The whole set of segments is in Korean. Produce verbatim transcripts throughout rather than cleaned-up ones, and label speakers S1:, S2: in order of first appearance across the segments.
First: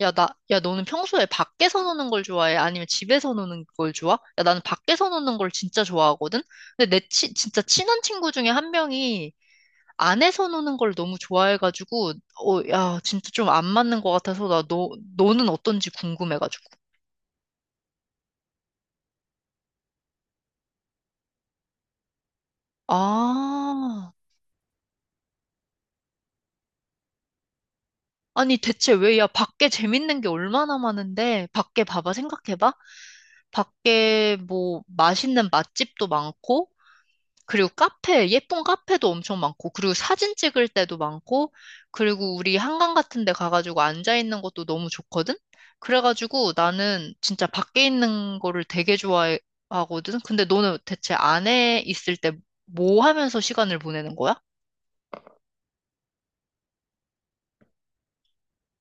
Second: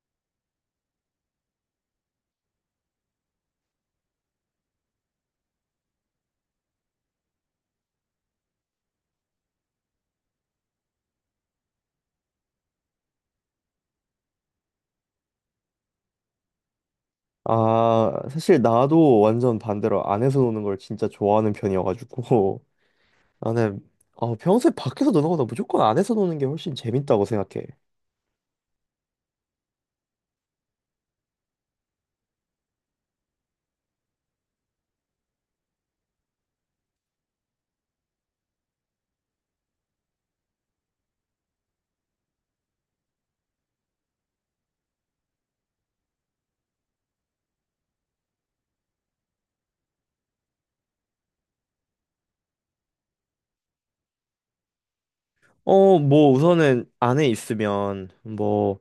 S1: 야, 나, 야, 너는 평소에 밖에서 노는 걸 좋아해? 아니면 집에서 노는 걸 좋아? 야, 나는 밖에서 노는 걸 진짜 좋아하거든? 근데 내 치, 진짜 친한 친구 중에 한 명이 안에서 노는 걸 너무 좋아해가지고, 어, 야, 진짜 좀 안 맞는 것 같아서 나 너, 너는 어떤지 궁금해가지고.
S2: 아, 사실 나도 완전 반대로 안에서 노는 걸 진짜 좋아하는 편이어가지고. 나는
S1: 아,
S2: 어, 평소에 밖에서 노는 거보다 무조건 안에서 노는 게 훨씬 재밌다고 생각해.
S1: 아니 대체 왜, 야, 밖에 재밌는 게 얼마나 많은데, 밖에 봐봐, 생각해봐. 밖에 뭐 맛있는 맛집도 많고, 그리고 카페, 예쁜 카페도 엄청 많고, 그리고 사진 찍을 때도 많고, 그리고 우리 한강 같은 데 가가지고 앉아있는 것도 너무 좋거든? 그래가지고 나는 진짜 밖에 있는 거를 되게 좋아하거든? 근데 너는 대체 안에 있을 때 뭐 하면서 시간을 보내는 거야?
S2: 어, 뭐 우선은 안에 있으면 뭐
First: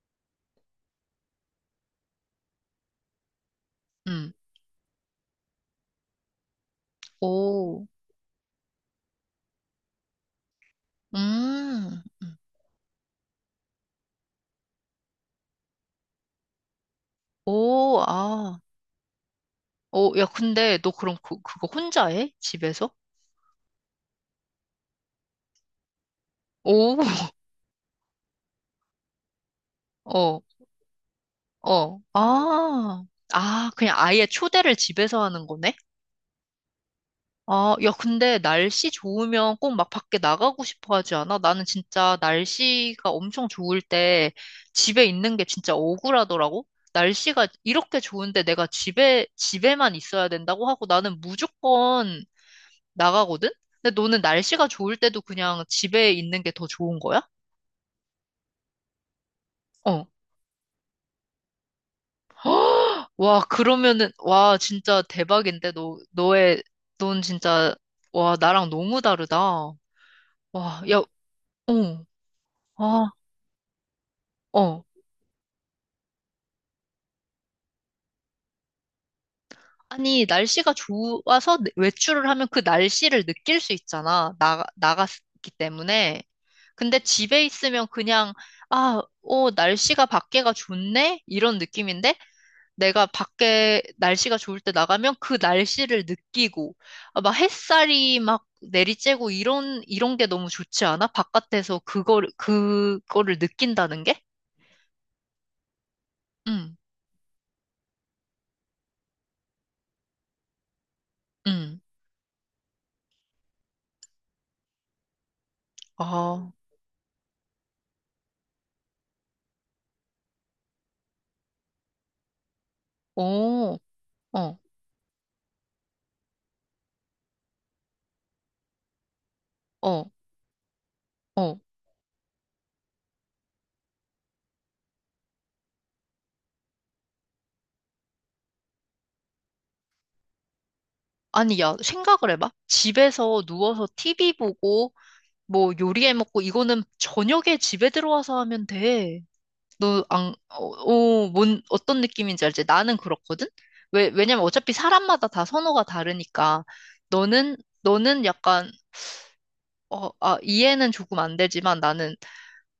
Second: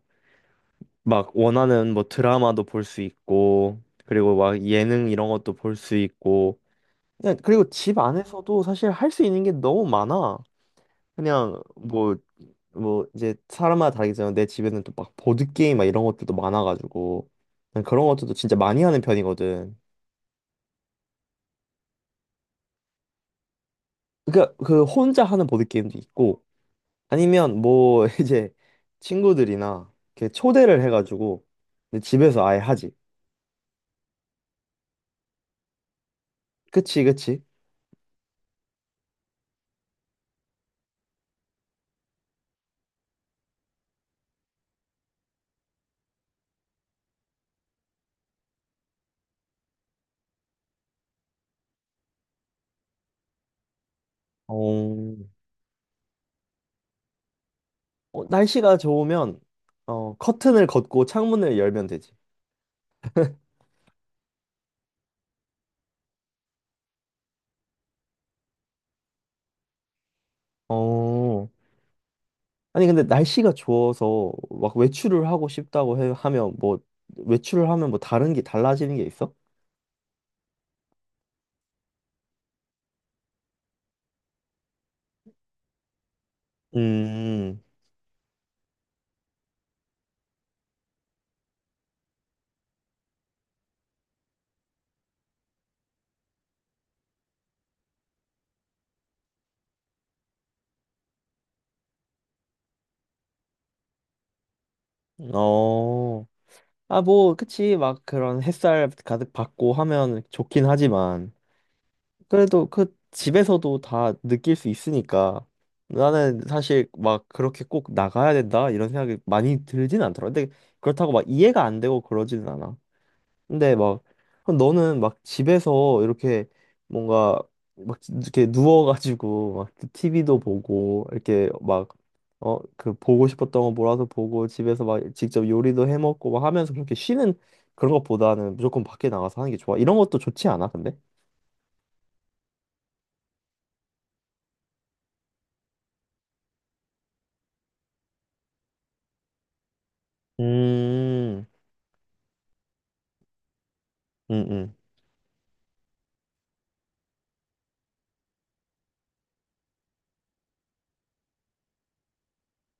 S2: 막 원하는 뭐 드라마도 볼 수 있고,
S1: 음.
S2: 그리고 막 예능 이런 것도 볼 수 있고, 그냥 그리고
S1: 오,
S2: 집 안에서도 사실 할 수 있는 게 너무 많아. 그냥
S1: 음,
S2: 뭐
S1: 음.
S2: 뭐 이제 사람마다 다르겠지만 내 집에는 또 막 보드 게임 막 이런 것들도 많아가지고 난
S1: 오,
S2: 그런 것들도 진짜
S1: 아.
S2: 많이 하는 편이거든.
S1: 오, 야, 근데 너 그럼 그, 그거 혼자 해? 집에서?
S2: 그러니까 그 혼자 하는 보드 게임도 있고,
S1: 오,
S2: 아니면 뭐 이제 친구들이나 이렇게
S1: 어.
S2: 초대를 해가지고
S1: 어,
S2: 근데 집에서 아예 하지.
S1: 아, 아, 그냥 아예 초대를 집에서 하는 거네?
S2: 그치, 그치.
S1: 아, 야, 근데 날씨 좋으면 꼭 막 밖에 나가고 싶어 하지 않아? 나는 진짜 날씨가 엄청 좋을 때 집에 있는 게 진짜 억울하더라고? 날씨가 이렇게 좋은데 내가 집에, 집에만 있어야 된다고 하고 나는 무조건 나가거든? 근데 너는 날씨가 좋을
S2: 어,
S1: 때도 그냥 집에 있는 게 더 좋은 거야?
S2: 어, 날씨가 좋으면
S1: 어.
S2: 어 커튼을 걷고 창문을 열면 되지.
S1: 와, 그러면은, 와, 진짜 대박인데, 너, 너의, 넌 진짜, 와, 나랑 너무 다르다. 와, 야,
S2: 어.
S1: 어,
S2: 아니 근데
S1: 아,
S2: 날씨가 좋아서 막
S1: 어.
S2: 외출을 하고 싶다고 해, 하면 뭐 외출을 하면 뭐 다른 게 달라지는 게 있어?
S1: 아니, 날씨가 좋아서 외출을 하면 그 날씨를 느낄 수 있잖아. 나, 나갔기 때문에. 근데 집에
S2: 음,
S1: 있으면 그냥, 아, 어, 날씨가 밖에가 좋네? 이런 느낌인데, 내가 밖에 날씨가 좋을 때 나가면 그 날씨를 느끼고, 아, 막 햇살이 막 내리쬐고 이런, 이런 게 너무 좋지 않아? 바깥에서 그걸, 그거를 느낀다는 게?
S2: 어,
S1: 응,
S2: 아, 뭐, 그치, 막 그런 햇살 가득 받고 하면 좋긴 하지만,
S1: 응.
S2: 그래도 그 집에서도 다 느낄 수 있으니까, 나는
S1: 아,
S2: 사실 막 그렇게 꼭 나가야 된다, 이런 생각이 많이 들진 않더라. 근데 그렇다고 막 이해가 안 되고 그러지는 않아. 근데
S1: 오,
S2: 막 그럼
S1: 어,
S2: 너는 막 집에서 이렇게 뭔가 막 이렇게 누워가지고 막
S1: 어,
S2: 티비도 보고 이렇게
S1: 어.
S2: 막 어 그 보고 싶었던 거 몰아서 보고 집에서 막 직접 요리도 해 먹고 막 하면서 그렇게 쉬는 그런 것보다는 무조건 밖에 나가서 하는 게 좋아. 이런 것도 좋지 않아, 근데?
S1: 아니, 야, 생각을 해봐. 집에서 누워서 티비 보고, 뭐 요리해 먹고, 이거는 저녁에 집에 들어와서 하면 돼. 너 안, 어, 어,
S2: 음,
S1: 뭔, 어떤 느낌인지 알지? 나는 그렇거든? 왜, 왜냐면
S2: 음,
S1: 어차피
S2: 음,
S1: 사람마다 다 선호가 다르니까, 너는, 너는 약간, 어, 아, 이해는 조금 안 되지만 나는,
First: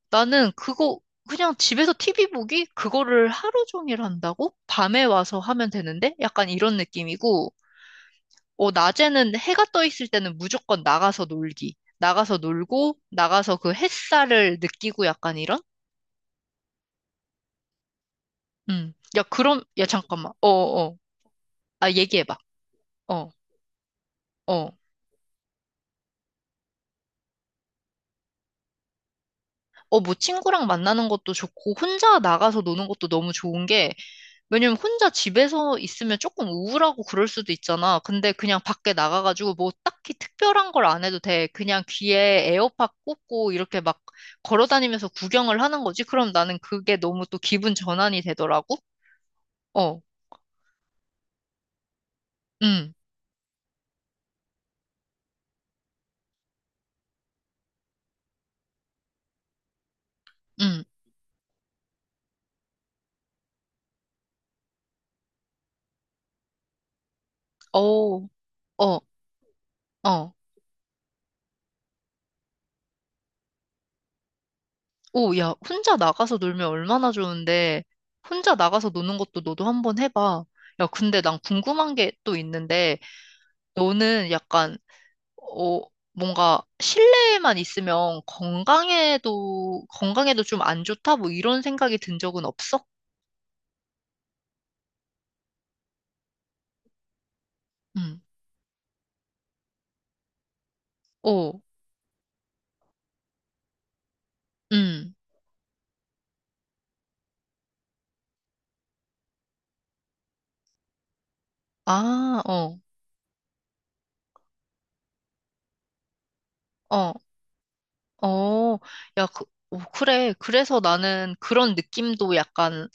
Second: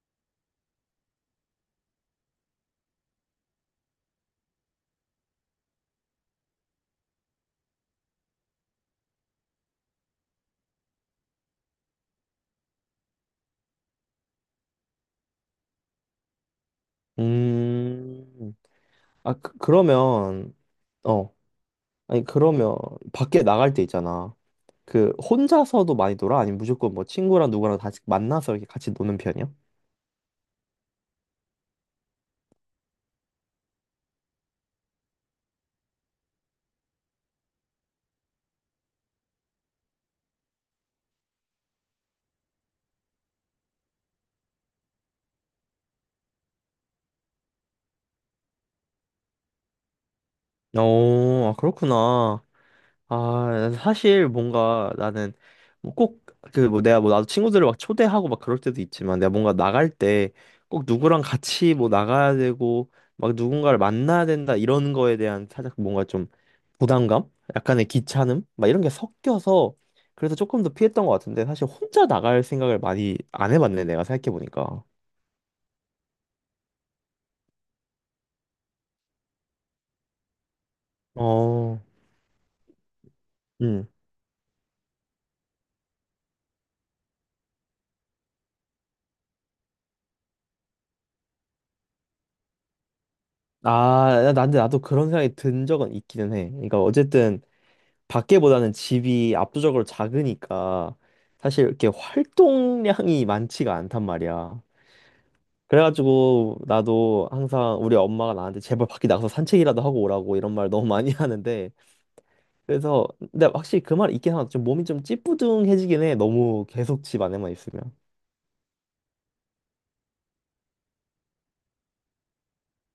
S1: 나는 그거, 그냥 집에서 티비 보기? 그거를 하루 종일 한다고? 밤에 와서 하면 되는데? 약간 이런 느낌이고, 어, 낮에는 해가 떠 있을 때는 무조건 나가서 놀기. 나가서 놀고, 나가서 그 햇살을 느끼고 약간 이런?
S2: 음.
S1: 음. 야,
S2: 아, 그,
S1: 그럼, 야, 잠깐만.
S2: 그러면,
S1: 어어.
S2: 어,
S1: 아,
S2: 아니,
S1: 얘기해봐.
S2: 그러면,
S1: 어,
S2: 밖에 나갈 때 있잖아.
S1: 어.
S2: 그 혼자서도 많이 놀아? 아니면 무조건 뭐 친구랑 누구랑 다 만나서 이렇게 같이 노는 편이야?
S1: 어, 뭐 친구랑 만나는 것도 좋고, 혼자 나가서 노는 것도 너무 좋은 게, 왜냐면 혼자 집에서 있으면 조금 우울하고 그럴 수도 있잖아. 근데 그냥 밖에 나가가지고 뭐 딱히 특별한 걸 안 해도 돼. 그냥 귀에 에어팟 꽂고 이렇게 막 걸어 다니면서 구경을 하는 거지. 그럼 나는 그게 너무 또 기분 전환이 되더라고. 어,
S2: 어, 아, 그렇구나.
S1: 음,
S2: 아, 사실 뭔가 나는 뭐 꼭그 뭐 내가 뭐 나도 친구들을 막 초대하고 막 그럴 때도 있지만 내가 뭔가 나갈 때 꼭
S1: 음,
S2: 누구랑 같이 뭐 나가야 되고 막 누군가를 만나야 된다 이런 거에 대한 살짝 뭔가 좀 부담감? 약간의
S1: 어,
S2: 귀찮음? 막 이런 게
S1: 어,
S2: 섞여서
S1: 어.
S2: 그래서 조금 더 피했던 것 같은데, 사실 혼자 나갈 생각을 많이 안 해봤네, 내가 생각해보니까.
S1: 오, 야, 혼자 나가서 놀면 얼마나 좋은데, 혼자 나가서 노는 것도 너도 한번 해봐. 야, 근데 난
S2: 어.
S1: 궁금한 게 또 있는데,
S2: 음.
S1: 너는 약간, 어, 뭔가 실내에만 있으면 건강에도, 건강에도 좀 안 좋다? 뭐 이런 생각이 든 적은 없어?
S2: 아, 나- 근데 나도 그런 생각이 든 적은 있기는 해. 그러니까 어쨌든
S1: 응,
S2: 밖에보다는 집이 압도적으로 작으니까
S1: 오,
S2: 사실 이렇게 활동량이 많지가 않단 말이야.
S1: 응,
S2: 그래가지고 나도 항상 우리 엄마가 나한테 제발 밖에 나가서 산책이라도 하고 오라고 이런 말 너무 많이 하는데,
S1: 아, 어,
S2: 그래서 근데 확실히 그 말 있긴 하다. 좀 몸이 좀 찌뿌둥해지긴 해. 너무 계속
S1: 어,
S2: 집 안에만 있으면.
S1: 어, 야, 그, 오, 그래. 그래서 나는 그런 느낌도 약간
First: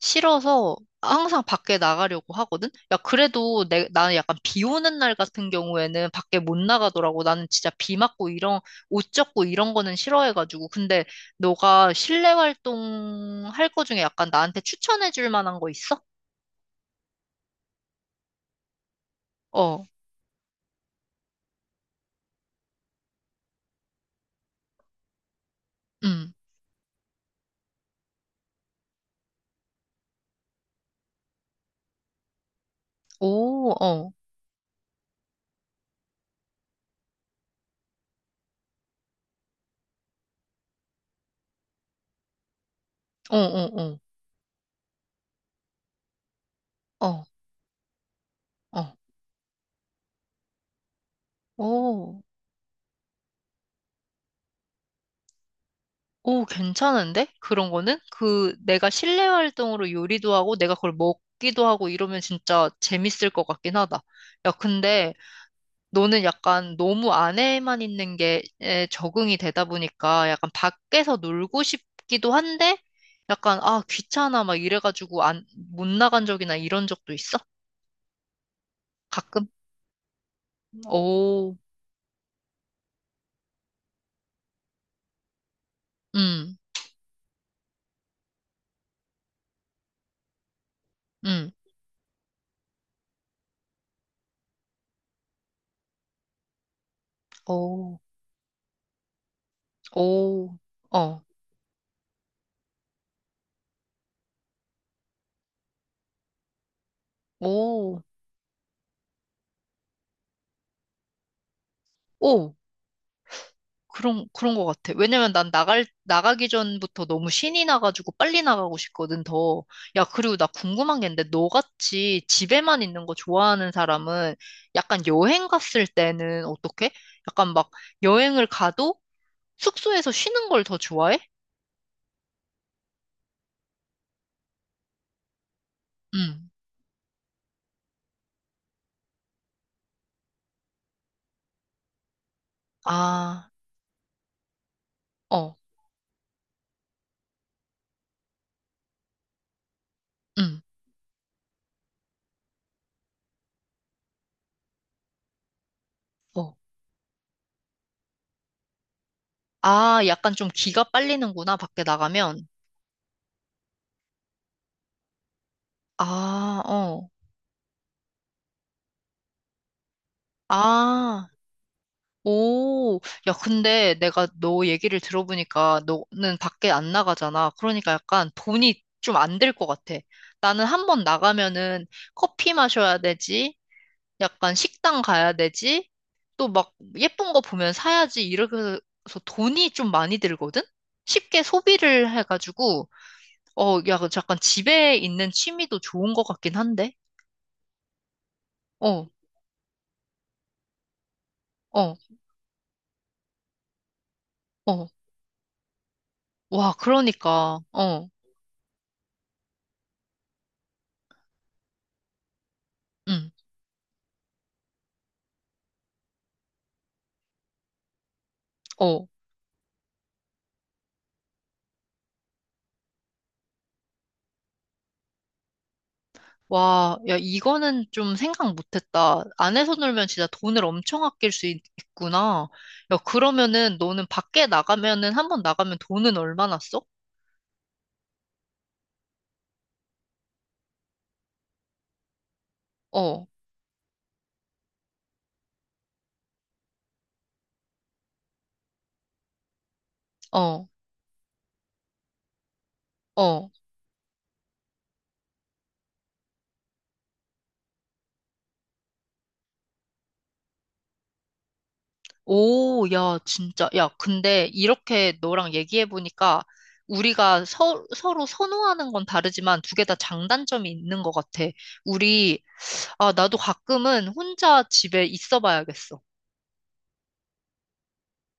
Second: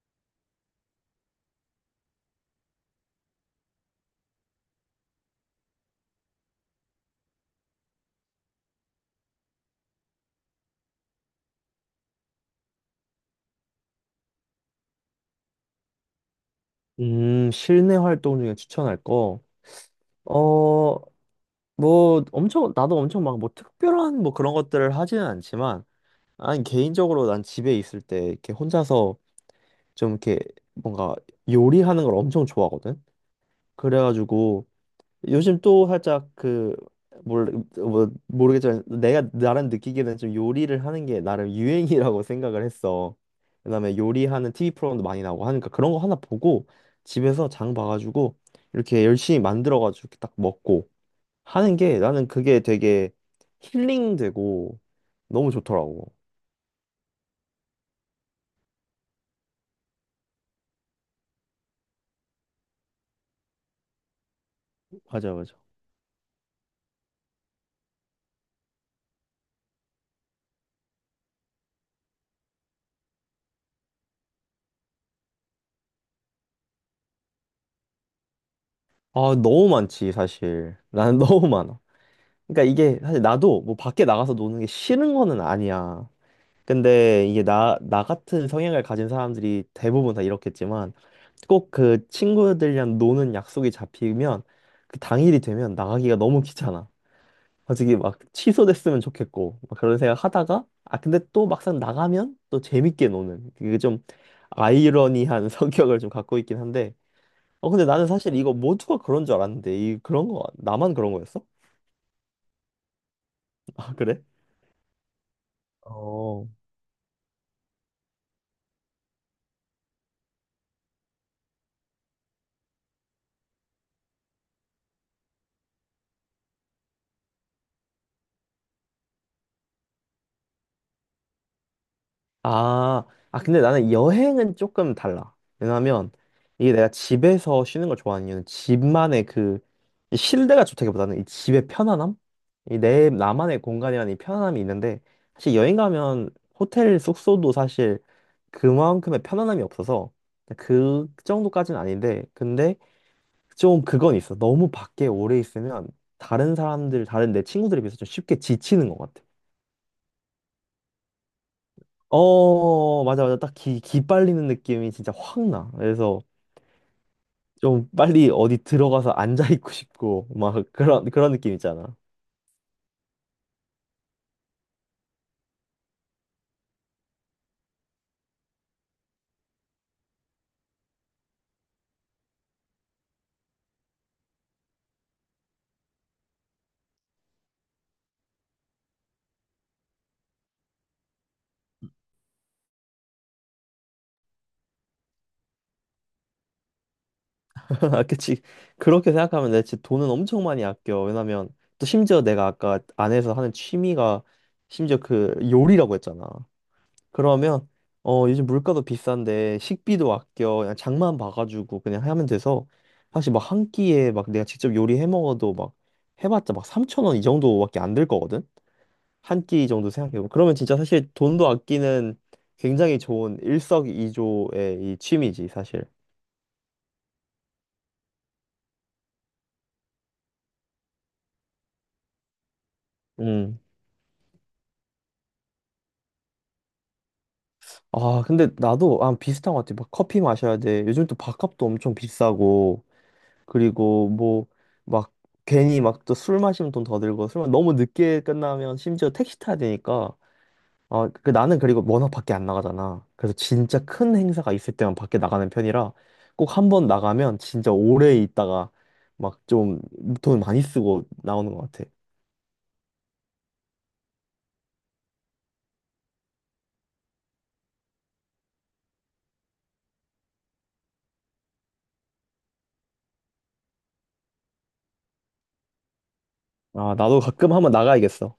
S1: 싫어서 항상 밖에 나가려고 하거든? 야, 그래도 내, 나는 약간 비 오는 날 같은 경우에는 밖에 못 나가더라고. 나는 진짜 비 맞고 이런, 옷 젖고 이런 거는 싫어해가지고. 근데 너가 실내 활동 할 거 중에 약간 나한테 추천해 줄 만한 거 있어?
S2: 음, 실내 활동 중에 추천할 거.
S1: 어,
S2: 어, 뭐 엄청 나도 엄청 막 뭐 특별한 뭐 그런 것들을 하지는 않지만,
S1: 음.
S2: 아니 개인적으로 난 집에 있을 때 이렇게 혼자서 좀 이렇게 뭔가 요리하는 걸 엄청 좋아하거든.
S1: 오, 어,
S2: 그래가지고 요즘 또 살짝 그뭘뭐 모르겠지만 내가 나름 느끼기에는 좀 요리를 하는 게 나름 유행이라고 생각을 했어.
S1: 어,
S2: 그다음에
S1: 어,
S2: 요리하는 티비 프로그램도 많이 나오고 하니까 그런 거 하나 보고
S1: 어,
S2: 집에서 장 봐가지고
S1: 어, 어,
S2: 이렇게 열심히 만들어가지고 이렇게 딱 먹고 하는 게,
S1: 오.
S2: 나는 그게 되게 힐링되고 너무 좋더라고.
S1: 오, 괜찮은데? 그런 거는? 그 내가 실내 활동으로 요리도 하고 내가 그걸 먹기도 하고 이러면 진짜 재밌을 것 같긴 하다. 야, 근데
S2: 맞아, 맞아.
S1: 너는 약간 너무 안에만 있는 게 에, 적응이 되다 보니까 약간 밖에서 놀고 싶기도 한데 약간 아, 귀찮아 막 이래가지고 안, 못 나간 적이나 이런 적도 있어?
S2: 아,
S1: 가끔?
S2: 너무 많지, 사실. 나는 너무
S1: 오,
S2: 많아. 그러니까 이게 사실 나도 뭐 밖에 나가서 노는 게 싫은 거는 아니야.
S1: 음,
S2: 근데 이게 나, 나 같은 성향을 가진 사람들이 대부분 다 이렇겠지만,
S1: 음,
S2: 꼭 그 친구들이랑 노는 약속이 잡히면 그 당일이 되면 나가기가 너무 귀찮아. 솔직히
S1: 오,
S2: 막 취소됐으면 좋겠고 막 그런 생각
S1: 오,
S2: 하다가, 아 근데
S1: 어,
S2: 또 막상 나가면 또 재밌게 노는 그게 좀 아이러니한 성격을 좀 갖고 있긴 한데, 어 근데
S1: 오,
S2: 나는 사실 이거 모두가 그런 줄 알았는데 이 그런 거 나만 그런 거였어?
S1: 오.
S2: 아 그래?
S1: 그런, 그런 것 같아. 왜냐면 난 나갈, 나가기
S2: 어.
S1: 전부터 너무 신이 나가지고 빨리 나가고 싶거든, 더. 야, 그리고 나 궁금한 게 있는데, 너같이 집에만 있는 거 좋아하는 사람은 약간 여행 갔을 때는 어떻게? 약간 막 여행을 가도 숙소에서 쉬는 걸 더 좋아해?
S2: 아, 아, 근데 나는 여행은 조금 달라. 왜냐면
S1: 응.
S2: 이게 내가 집에서 쉬는 걸 좋아하는 이유는 집만의 그이 실내가 좋다기보다는 이 집의 편안함? 이 내
S1: 아,
S2: 나만의 공간이라는 이 편안함이 있는데,
S1: 어,
S2: 사실 여행 가면 호텔 숙소도 사실 그만큼의 편안함이 없어서
S1: 응.
S2: 그 정도까지는 아닌데, 근데 좀 그건 있어. 너무 밖에 오래 있으면
S1: 어.
S2: 다른 사람들, 다른 내 친구들에 비해서 좀 쉽게 지치는 것 같아.
S1: 아, 약간 좀 기가 빨리는구나, 밖에 나가면.
S2: 어, 맞아, 맞아. 딱 기, 기 빨리는 느낌이 진짜 확 나. 그래서
S1: 아, 어.
S2: 좀 빨리 어디 들어가서 앉아있고 싶고, 막 그런,
S1: 아.
S2: 그런 느낌 있잖아.
S1: 오, 야, 근데 내가 너 얘기를 들어보니까 너는 밖에 안 나가잖아. 그러니까 약간 돈이 좀 안 들 것 같아. 나는 한번 나가면은 커피 마셔야 되지, 약간 식당 가야 되지, 또 막 예쁜 거 보면 사야지, 이렇게 해서 돈이 좀 많이 들거든? 쉽게 소비를 해가지고, 어, 야, 그 잠깐 집에 있는 취미도 좋은 것 같긴 한데?
S2: 아, 그치.
S1: 어,
S2: 그렇게 생각하면 내 진짜 돈은 엄청 많이 아껴. 왜냐면 또
S1: 어,
S2: 심지어 내가 아까 안에서 하는 취미가
S1: 어.
S2: 심지어 그 요리라고 했잖아.
S1: 와, 그러니까,
S2: 그러면
S1: 어,
S2: 어, 요즘 물가도 비싼데 식비도 아껴. 그냥 장만 봐가지고 그냥 하면 돼서
S1: 응,
S2: 사실 막 한 끼에 막 내가 직접 요리해 먹어도 막 해봤자 막 삼천 원 이 정도밖에 안 들 거거든.
S1: 어.
S2: 한 끼 정도 생각해보면 그러면 진짜 사실 돈도 아끼는 굉장히 좋은 일석이조의 이 취미지 사실.
S1: 와, 야, 이거는 좀 생각 못했다. 안에서 놀면 진짜 돈을 엄청 아낄 수 있- 있구나. 야,
S2: 음.
S1: 그러면은 너는 밖에 나가면은 한 번 나가면 돈은 얼마나 써?
S2: 아 근데 나도 아 비슷한 것 같아. 막 커피 마셔야 돼. 요즘 또 밥값도 엄청 비싸고
S1: 어,
S2: 그리고 뭐 막 괜히 막 또 술 마시면 돈 더 들고 술 마- 너무 늦게 끝나면 심지어 택시 타야 되니까,
S1: 어,
S2: 어, 그 나는 그리고 워낙 밖에 안 나가잖아. 그래서
S1: 어.
S2: 진짜 큰 행사가 있을 때만 밖에 나가는 편이라 꼭 한 번 나가면 진짜 오래 있다가 막 좀 돈 많이 쓰고 나오는 것 같아.
S1: 오, 야, 진짜. 야, 근데 이렇게 너랑 얘기해보니까 우리가 서, 서로 선호하는 건 다르지만 두 개 다 장단점이 있는 것 같아. 우리, 아, 나도 가끔은 혼자 집에 있어 봐야겠어.
S2: 아, 나도 가끔 한 번 나가야겠어.